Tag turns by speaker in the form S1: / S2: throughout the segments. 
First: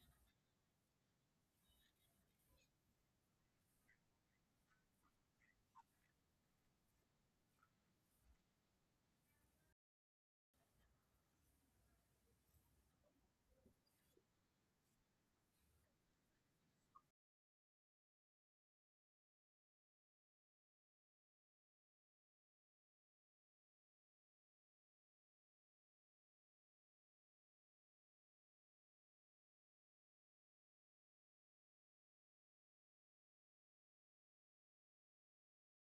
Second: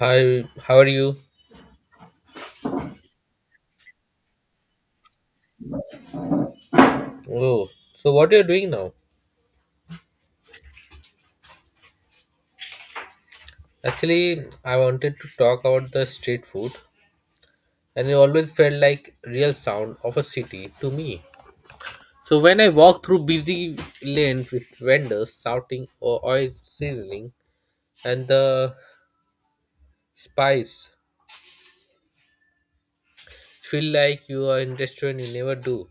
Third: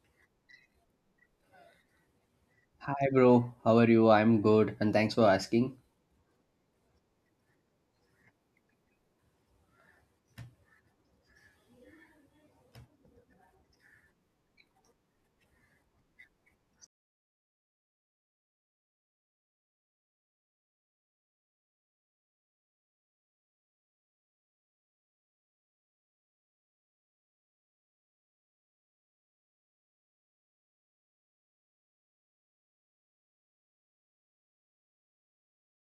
S1: Hi, how are you?
S2: Hi, bro. How are you? I'm good, and thanks for asking.
S1: Oh, so what are you doing now? Actually, I wanted to talk about the street food, and it always felt like real sound of a city to me. So when I walk through busy lanes with vendors shouting or oil sizzling, and the spice feel like you are in restaurant you never do.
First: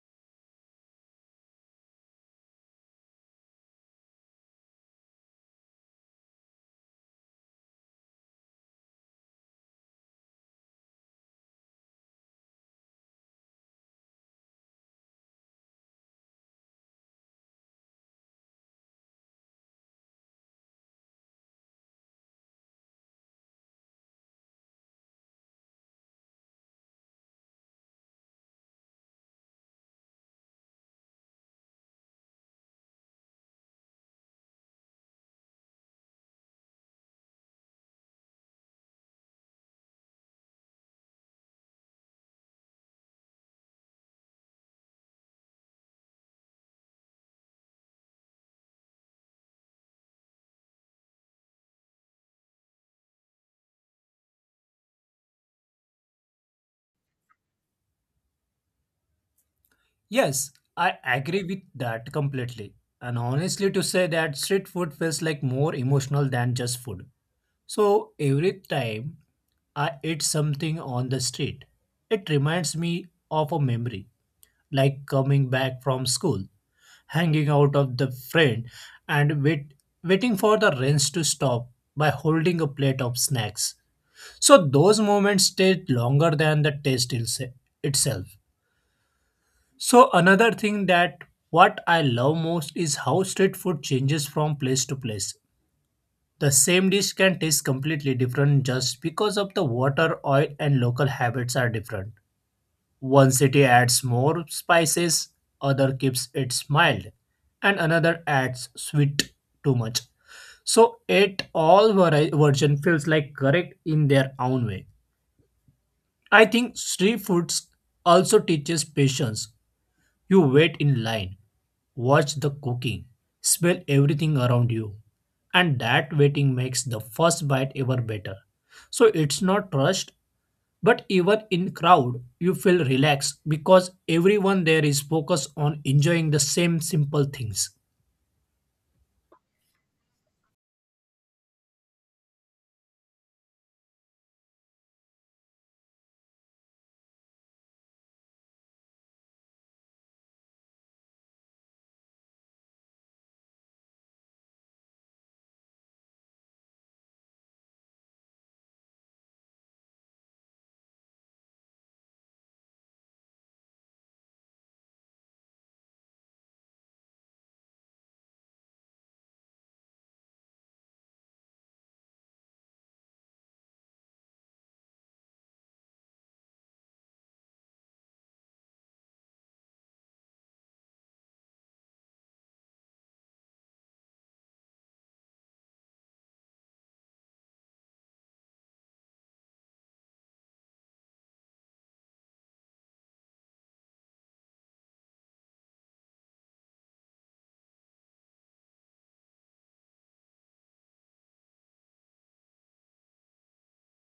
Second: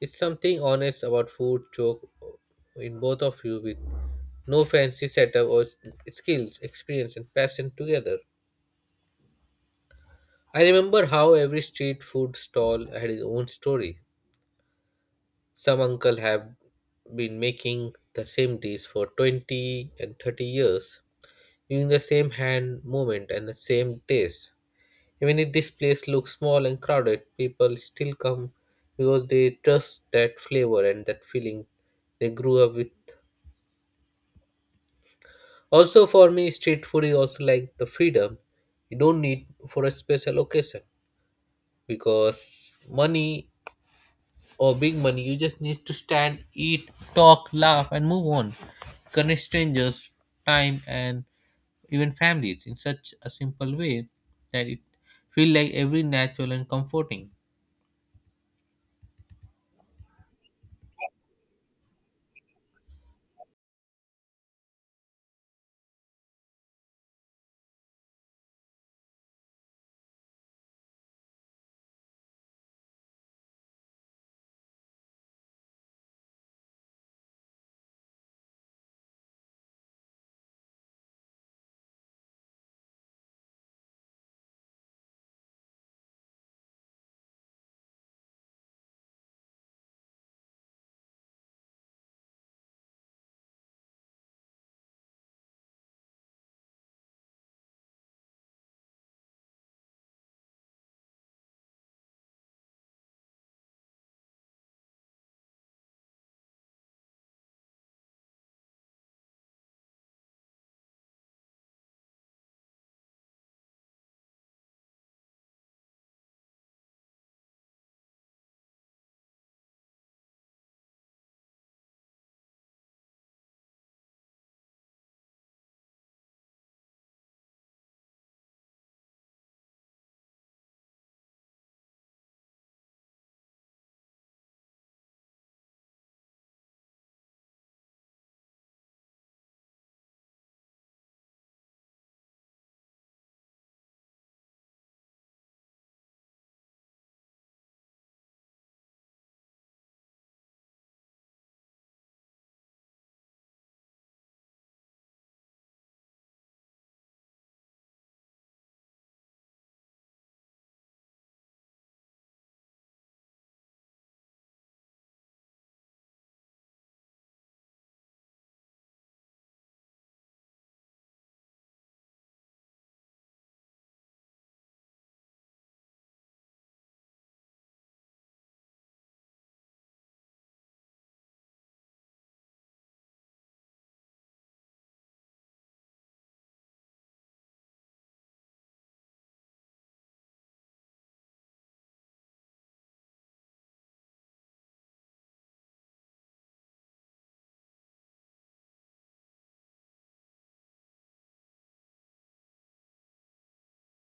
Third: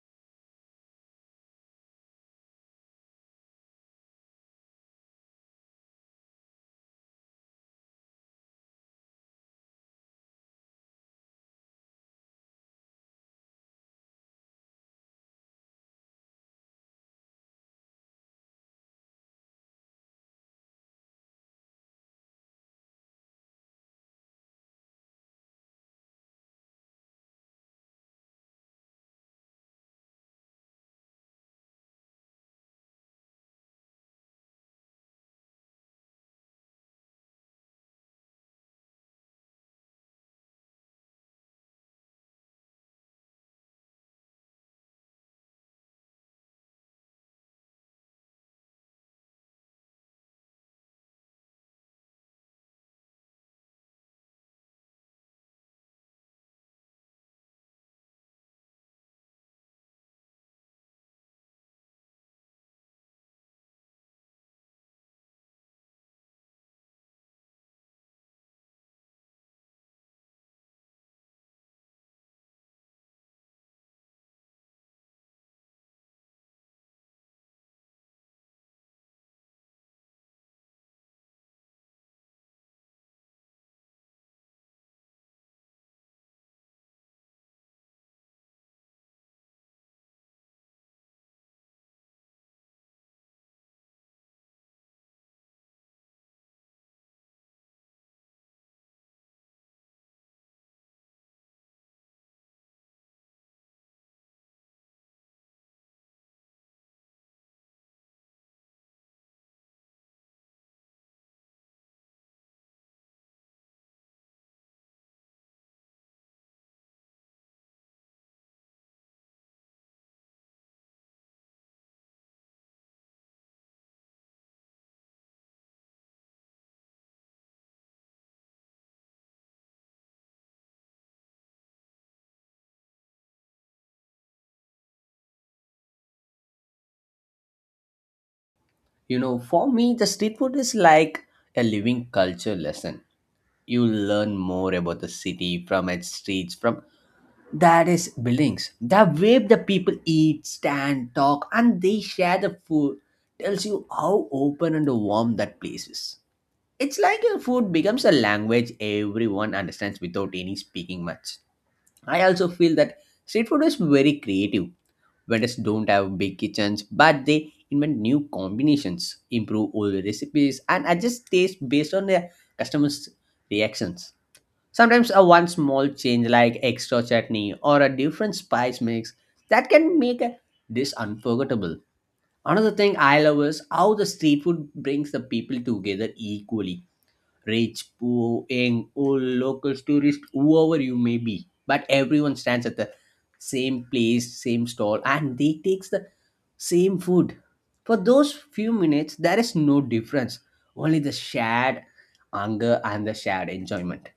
S1: It's something honest about food joke in both of you with no fancy setup or skills, experience, and passion together. I remember how every street food stall had its own story. Some uncle have been making the same dish for 20 and 30 years, using the same hand movement and the same taste. Even if this place looks small and crowded, people still come because they trust that flavor and that feeling they grew up with. Also, for me, street food is also like the freedom you don't need for a special occasion because money or big money. You just need to stand, eat, talk, laugh, and move on. Connect strangers, time, and even families in such a simple way that it feels like every natural and comforting.
S3: Yes, I agree with that completely. And honestly, to say that street food feels like more emotional than just food. So every time I eat something on the street, it reminds me of a memory, like coming back from school, hanging out of the friend, and waiting for the rains to stop by holding a plate of snacks. So those moments stay longer than the itself. So another thing that what I love most is how street food changes from place to place. The same dish can taste completely different just because of the water, oil and local habits are different. One city adds more spices, other keeps it mild, and another adds sweet too much. So it all version feels like correct in their own way. I think street foods also teaches patience. You wait in line, watch the cooking, smell everything around you, and that waiting makes the first bite ever better. So it's not rushed, but even in crowd, you feel relaxed because everyone there is focused on enjoying the same simple things.
S2: You know, for me, the street food is like a living culture lesson. You learn more about the city from its streets, from that is buildings. The way the people eat, stand, talk, and they share the food tells you how open and warm that place is. It's like your food becomes a language everyone understands without any speaking much. I also feel that street food is very creative. Vendors don't have big kitchens, but they invent new combinations, improve old recipes, and adjust taste based on their customers' reactions. Sometimes a one small change like extra chutney or a different spice mix that can make a dish unforgettable. Another thing I love is how the street food brings the people together equally: rich, poor, young, old, locals, tourists, whoever you may be. But everyone stands at the same place, same stall, and they takes the same food. For those few minutes, there is no difference. Only the shared hunger and the shared enjoyment.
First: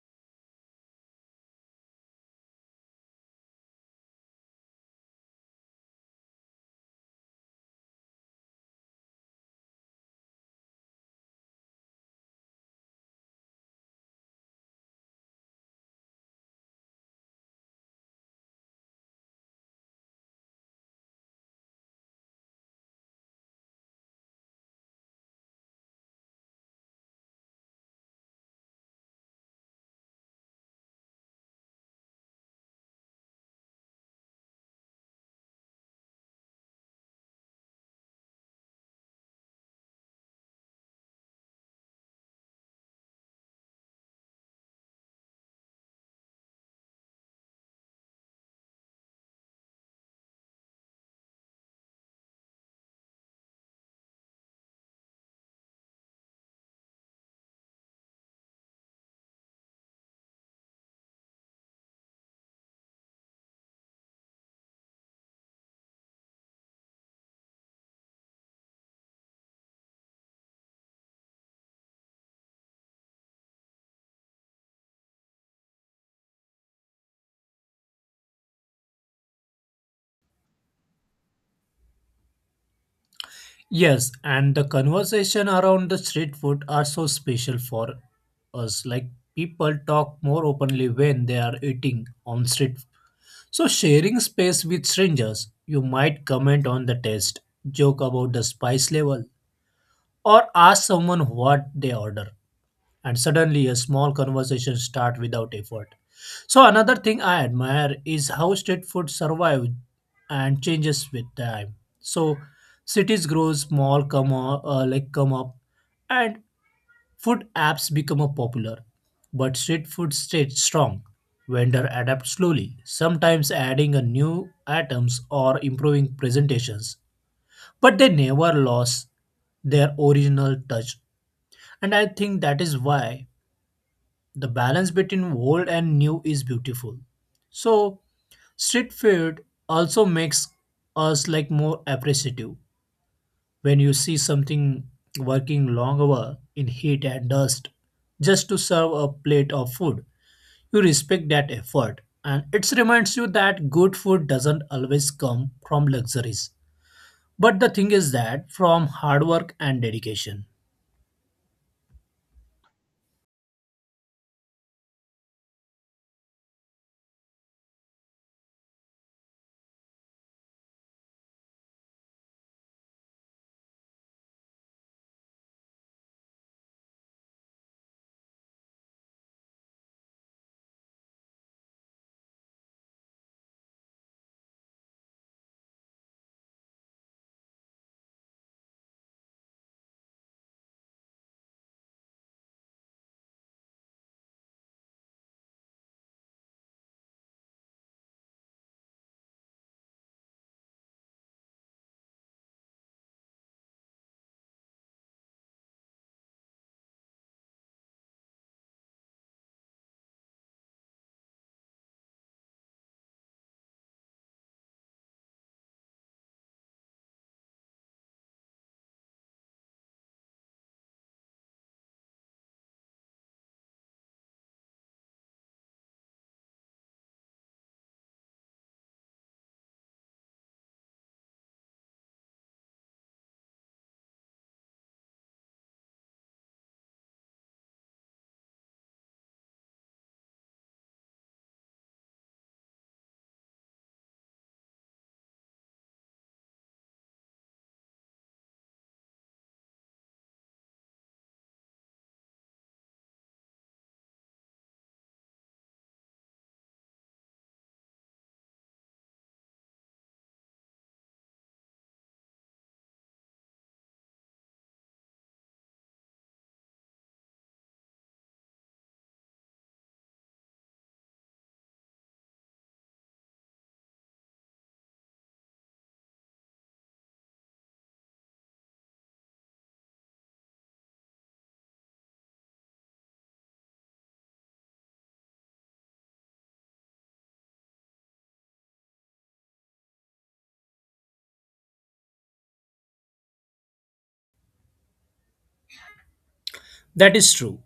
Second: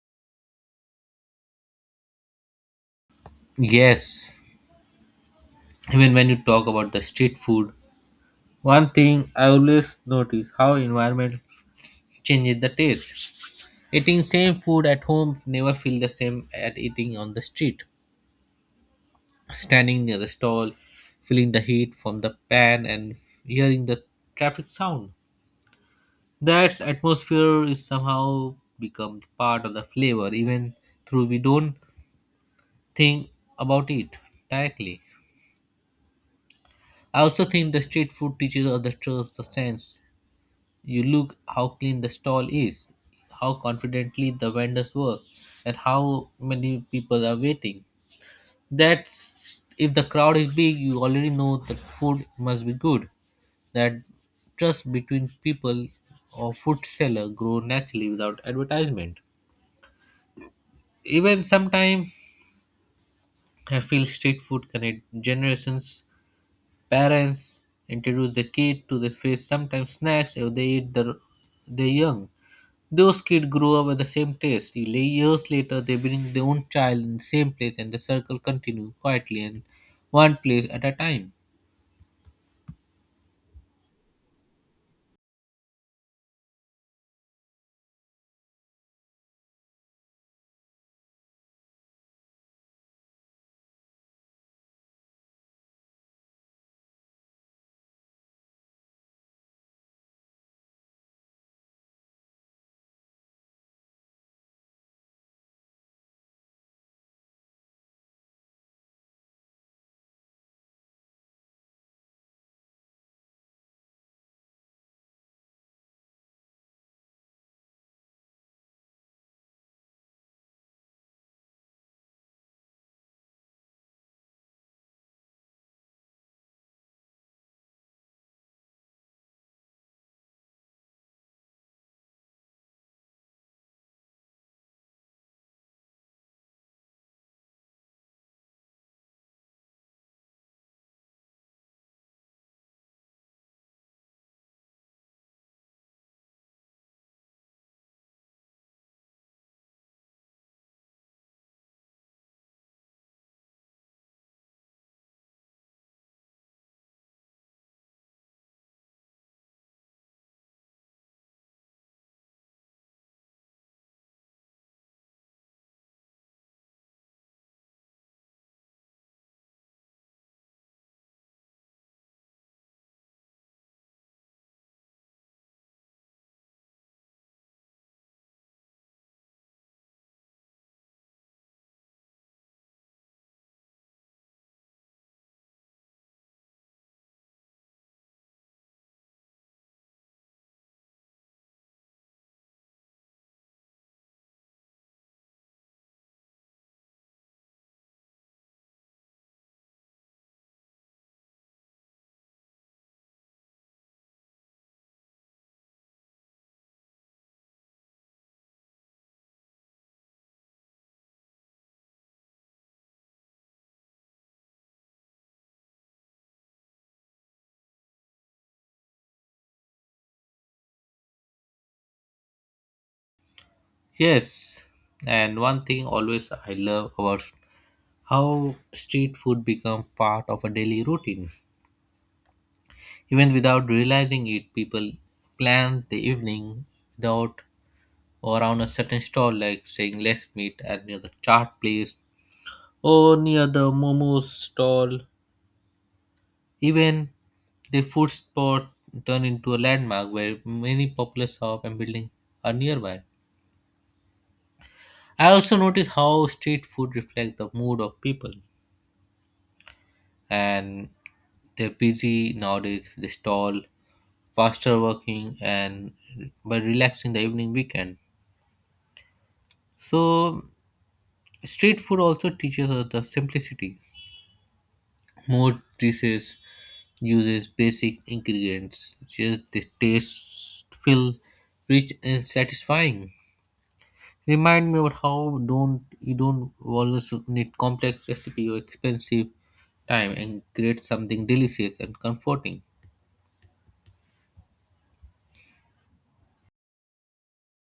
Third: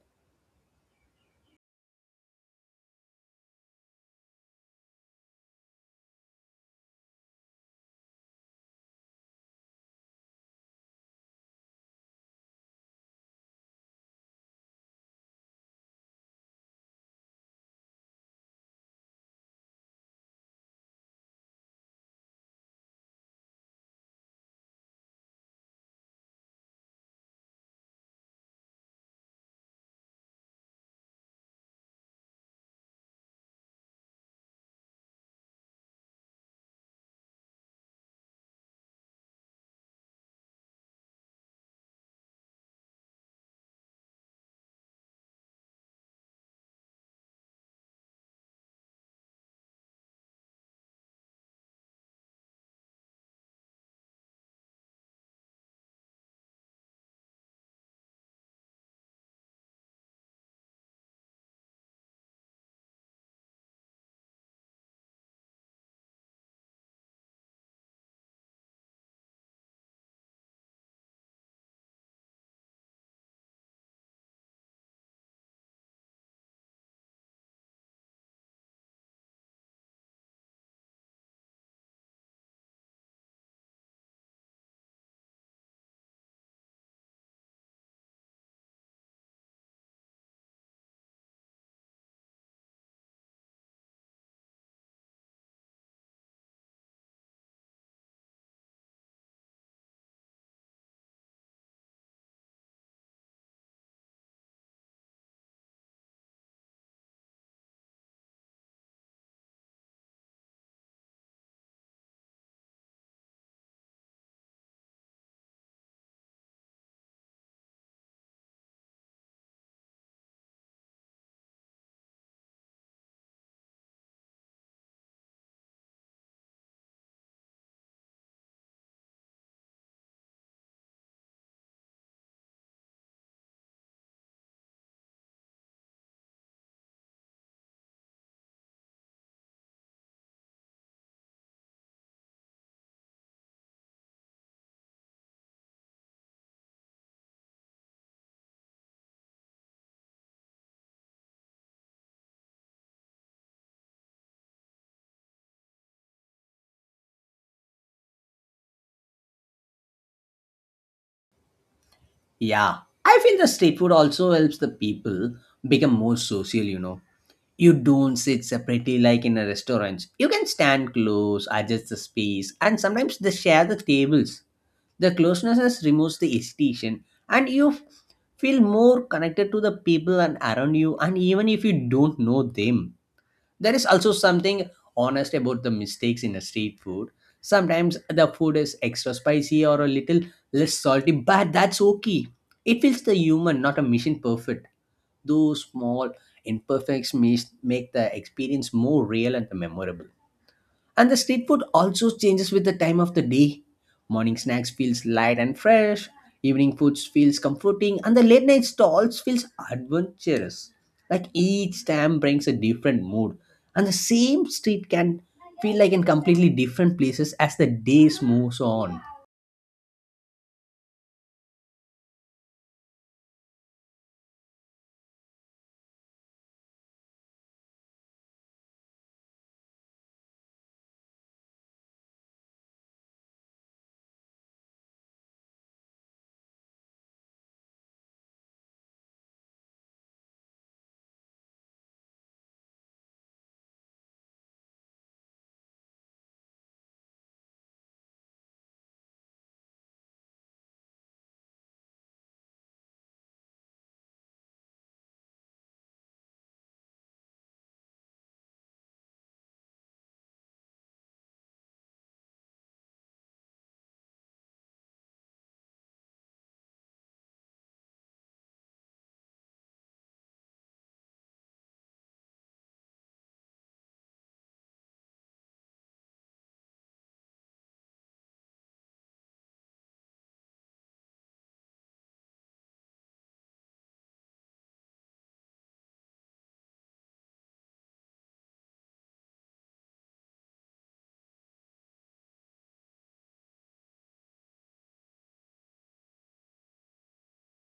S1: Yes, even when you talk about the street food, one thing I always notice how environment changes the taste. Eating same food at home never feel the same at eating on the street. Standing near the stall, feeling the heat from the pan and hearing the traffic sound. That atmosphere is somehow become part of the flavor, even though we don't think about it directly. I also think the street food teaches us the trust, the sense. You look how clean the stall is, how confidently the vendors work, and how many people are waiting. That's if the crowd is big, you already know that food must be good. That trust between people or food seller grow naturally without advertisement. Even sometimes I feel street food connect generations, parents introduce the kid to the face sometimes snacks if they eat the they young. Those kids grow up with the same taste. Years later they bring their own child in the same place and the circle continue quietly and one place at a time.
S3: Yes, and the conversation around the street food are so special for us. Like people talk more openly when they are eating on street. So, sharing space with strangers, you might comment on the taste, joke about the spice level, or ask someone what they order, and suddenly a small conversation starts without effort. So, another thing I admire is how street food survives and changes with time. So, cities grow small, come up, come up, and food apps become a popular, but street food stayed strong. Vendor adapt slowly, sometimes adding a new items or improving presentations, but they never lost their original touch. And I think that is why the balance between old and new is beautiful. So street food also makes us like more appreciative. When you see something working long hour in heat and dust just to serve a plate of food, you respect that effort, and it reminds you that good food doesn't always come from luxuries, but the thing is that from hard work and dedication.
S2: Yeah, I feel the street food also helps the people become more social. You know, you don't sit separately like in a restaurant. You can stand close, adjust the space, and sometimes they share the tables. The closeness removes the hesitation, and you feel more connected to the people and around you, and even if you don't know them. There is also something honest about the mistakes in a street food. Sometimes the food is extra spicy or a little less salty, but that's okay. It feels the human, not a machine perfect. Those small imperfections make the experience more real and memorable. And the street food also changes with the time of the day. Morning snacks feels light and fresh, evening foods feels comforting, and the late night stalls feels adventurous. Like each time brings a different mood, and the same street can feel like in completely different places as the days moves on.
S1: Yes, and one thing always I love about how street food become part of a daily routine. Even without realizing it, people plan the evening without or around a certain stall, like saying, let's meet at near the chaat place or near the momo stall. Even the food spot turned into a landmark where many popular shops and buildings are nearby. I also notice how street food reflects the mood of people and they're busy nowadays the stall faster working and by relaxing the evening weekend. So street food also teaches us the simplicity. More dishes uses basic ingredients. Just the taste feel rich and satisfying. Remind me about how don't you don't always need complex recipe or expensive time and create something delicious and comforting.
S3: That is true.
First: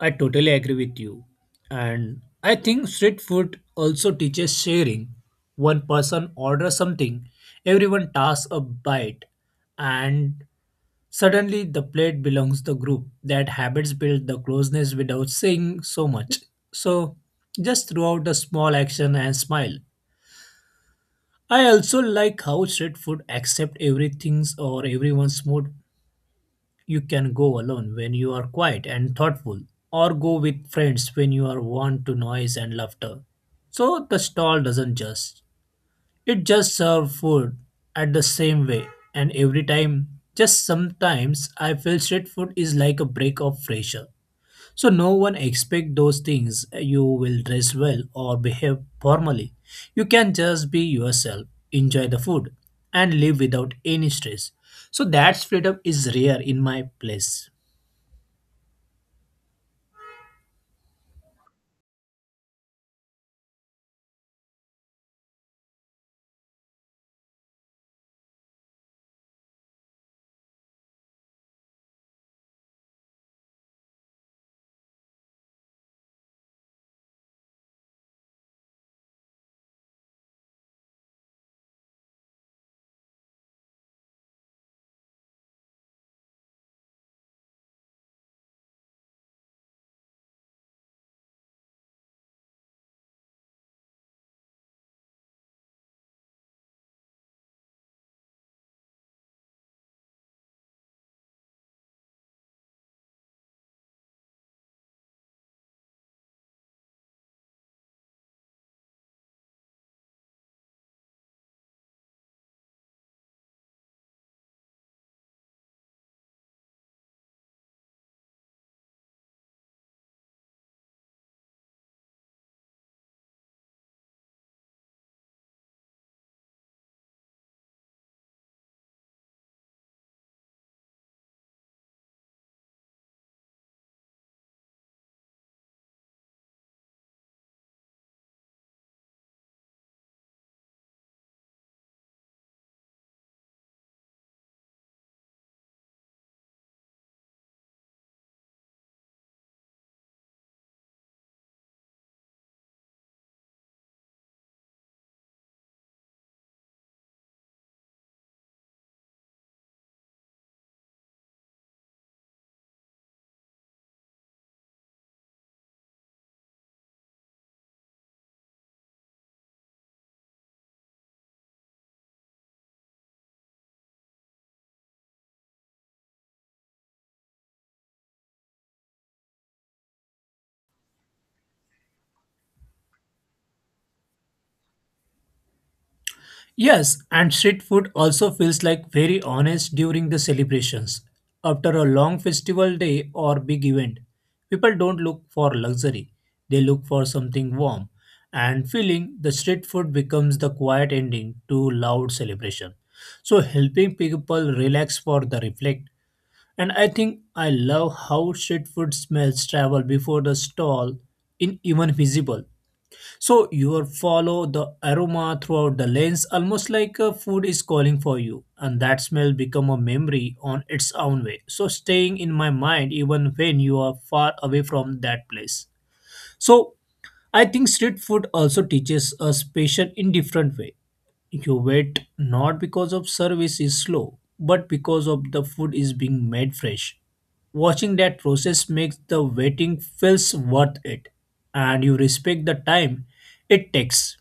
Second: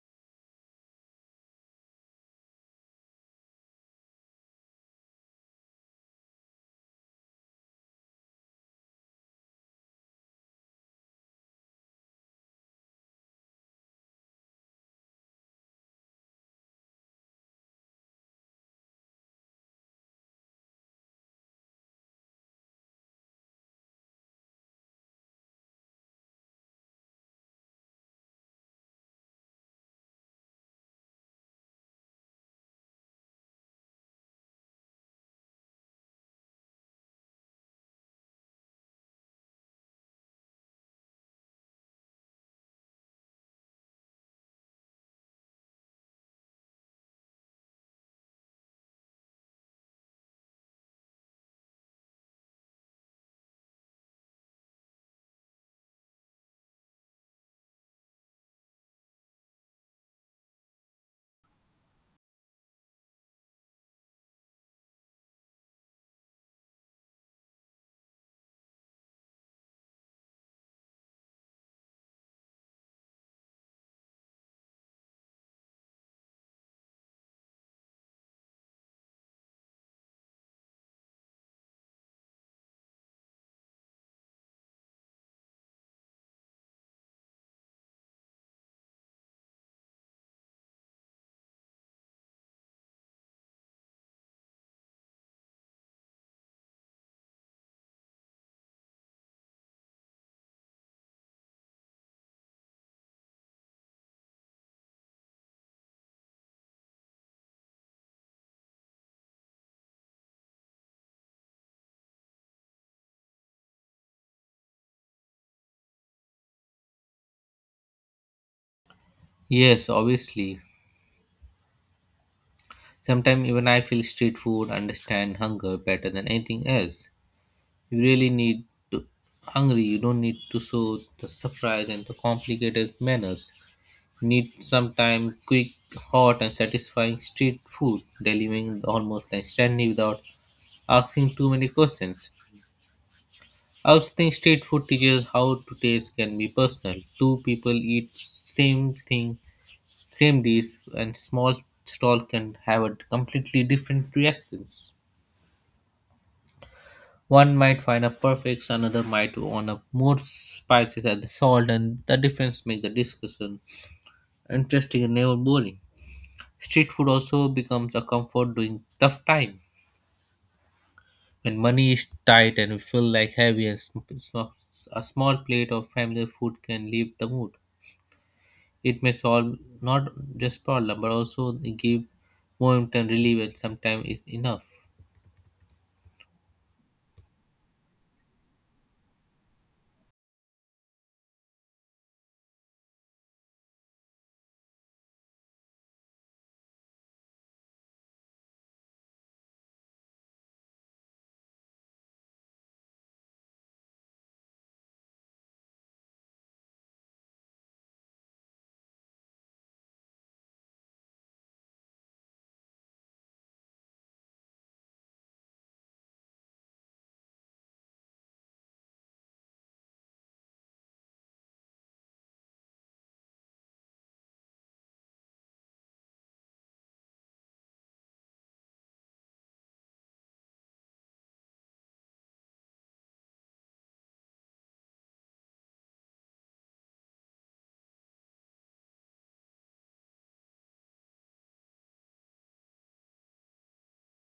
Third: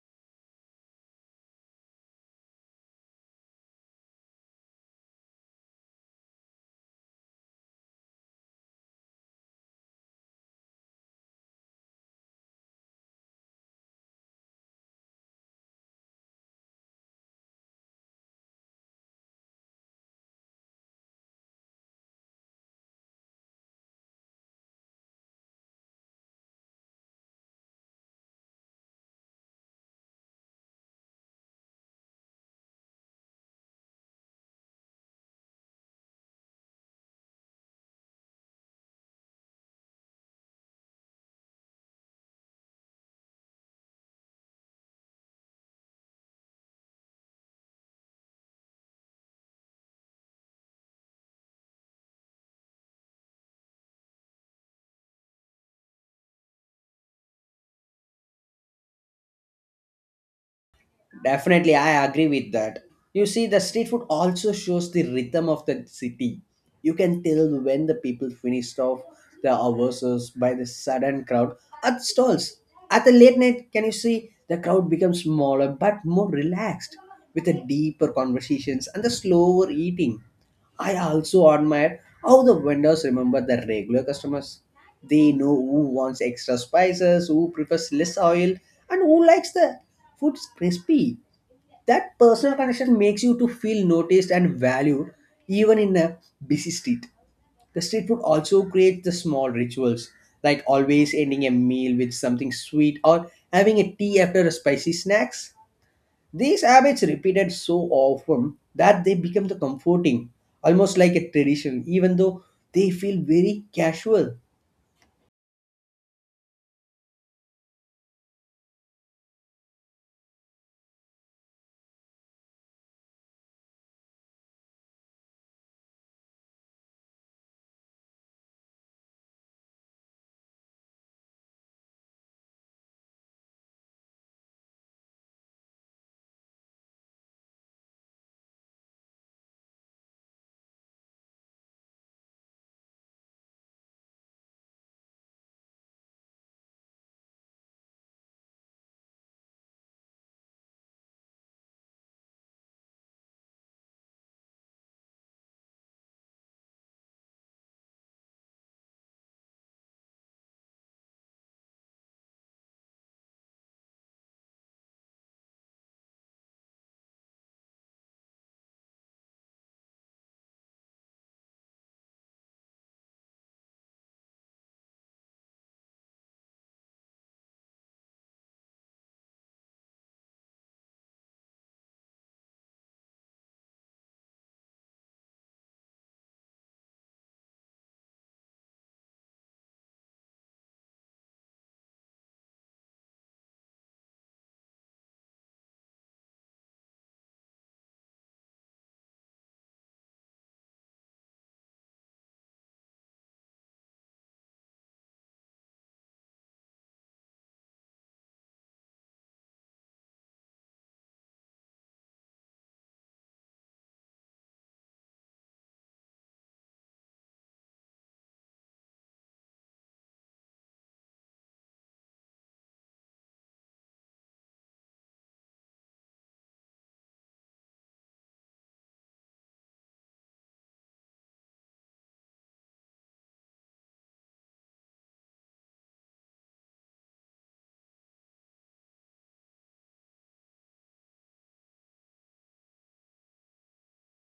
S3: I totally agree with you, and I think street food also teaches sharing. One person orders something, everyone tasks a bite, and suddenly, the plate belongs the group. That habits build the closeness without saying so much. So, just throughout the small action and smile. I also like how street food accept everything's or everyone's mood. You can go alone when you are quiet and thoughtful, or go with friends when you are want to noise and laughter. So the stall doesn't judge. It just served food at the same way and every time. Just sometimes I feel street food is like a break of fresh air. So no one expect those things you will dress well or behave formally. You can just be yourself, enjoy the food and live without any stress. So that freedom is rare in my place.
S2: Definitely, I agree with that. You see, the street food also shows the rhythm of the city. You can tell when the people finished off their hours by the sudden crowd at stalls. At the late night, can you see the crowd becomes smaller but more relaxed with the deeper conversations and the slower eating. I also admire how the vendors remember the regular customers. They know who wants extra spices, who prefers less oil, and who likes the food crispy. That personal connection makes you to feel noticed and valued even in a busy street. The street food also creates the small rituals, like always ending a meal with something sweet or having a tea after a spicy snacks. These habits repeated so often that they become the comforting, almost like a tradition, even though they feel very casual.
S1: Yes, obviously. Sometimes even I feel street food understand hunger better than anything else. You really need to hungry. You don't need to show the surprise and the complicated manners. You need sometime quick, hot, and satisfying street food, delivering almost instantly without asking too many questions. I also think street food teaches how to taste can be personal. Two people eat same thing, same dish, and small stall can have a completely different reactions. One might find a perfect, another might want a more spices and salt, and the difference make the discussion interesting and never boring. Street food also becomes a comfort during tough time when money is tight and you feel like heavy. And sm- it's not- A small plate of family food can lift the mood. It may solve not just problem but also give moment and relief, and sometimes it's enough.
S3: Yes, and street food also feels like very honest during the celebrations. After a long festival day or big event, people don't look for luxury. They look for something warm and feeling the street food becomes the quiet ending to loud celebration. So helping people relax for the reflect. And I think I love how street food smells travel before the stall in even visible. So you are follow the aroma throughout the lens, almost like a food is calling for you, and that smell become a memory on its own way. So staying in my mind even when you are far away from that place. So I think street food also teaches us patience in different way. You wait not because of service is slow, but because of the food is being made fresh. Watching that process makes the waiting feels worth it, and you respect the time it takes.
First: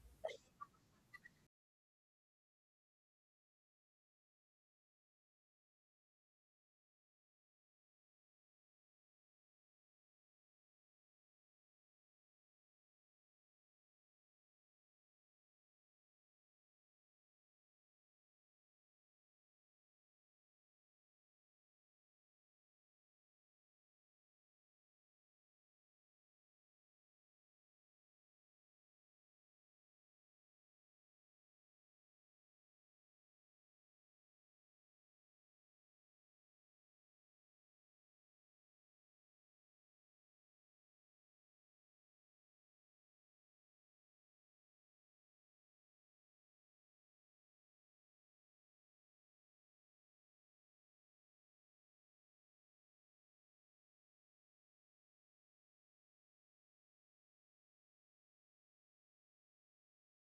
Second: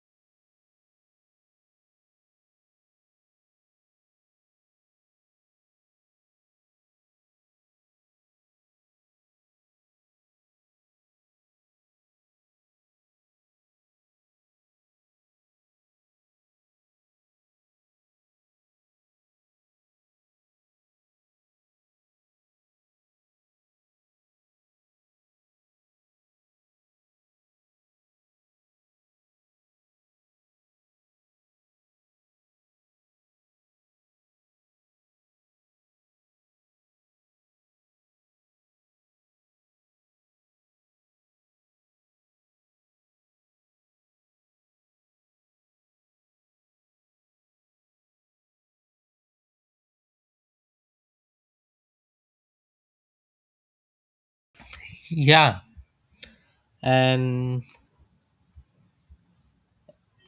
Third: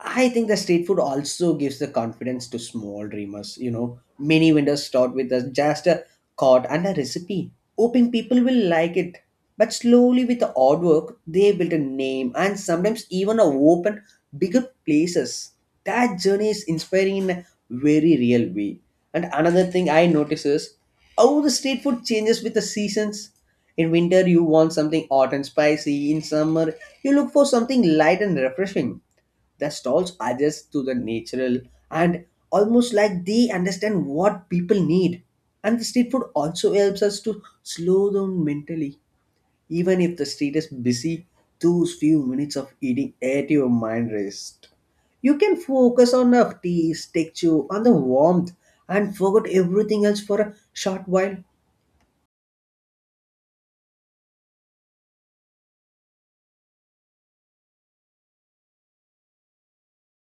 S2: I think the street food also gives the confidence to small dreamers. You know, many vendors start with just a cart and a recipe, hoping people will like it. But slowly, with the hard work, they build a name and sometimes even a open bigger places. That journey is inspiring in a very real way. And another thing I notice is how the street food changes with the seasons. In winter, you want something hot and spicy. In summer, you look for something light and refreshing. The stalls adjust to the natural and almost like they understand what people need. And the street food also helps us to slow down mentally. Even if the street is busy, those few minutes of eating at your mind rest. You can focus on the taste, texture, on the warmth, and forget everything else for a short while.
S1: Yeah, and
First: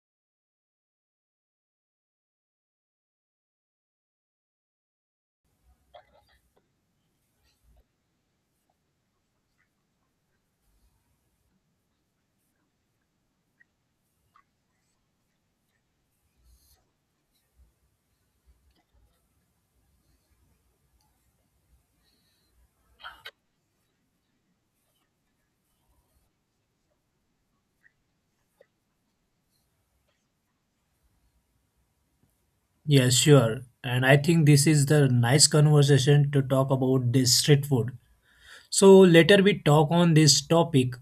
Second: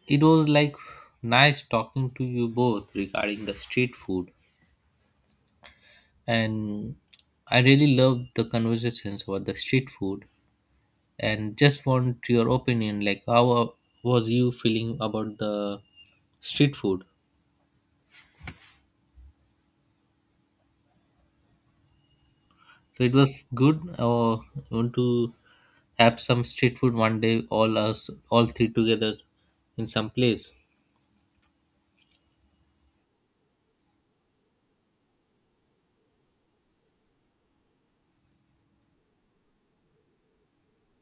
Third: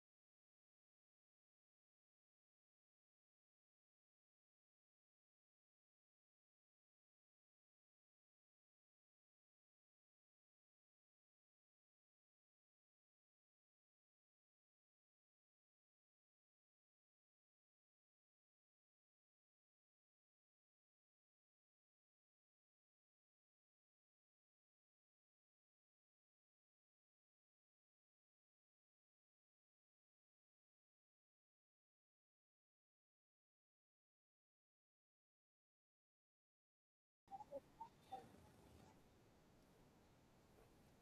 S1: it was like nice talking to you both regarding the street food, and I really loved the conversations about the street food. And just want your opinion, like how was you feeling about the street food? So it was good, or want to have some street food one day, all us, all three together in some place.
S3: Yeah, sure. And I think this is the nice conversation to talk about this street food. So later we talk on this topic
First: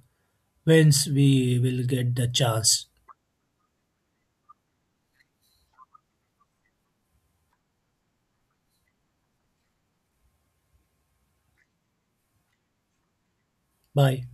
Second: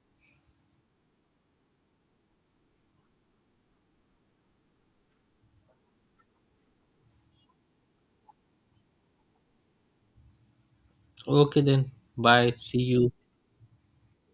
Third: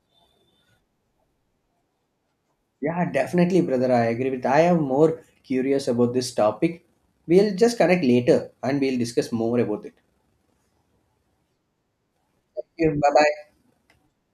S3: once we will get the chance.
S2: Yeah, definitely, brother. I agree with. I am more curious about this topic. We'll just connect later and we'll discuss more about it.
S1: Okay then, bye.
S2: Thank
S1: See
S2: you.
S1: you.
S2: Bye bye.
S3: Bye.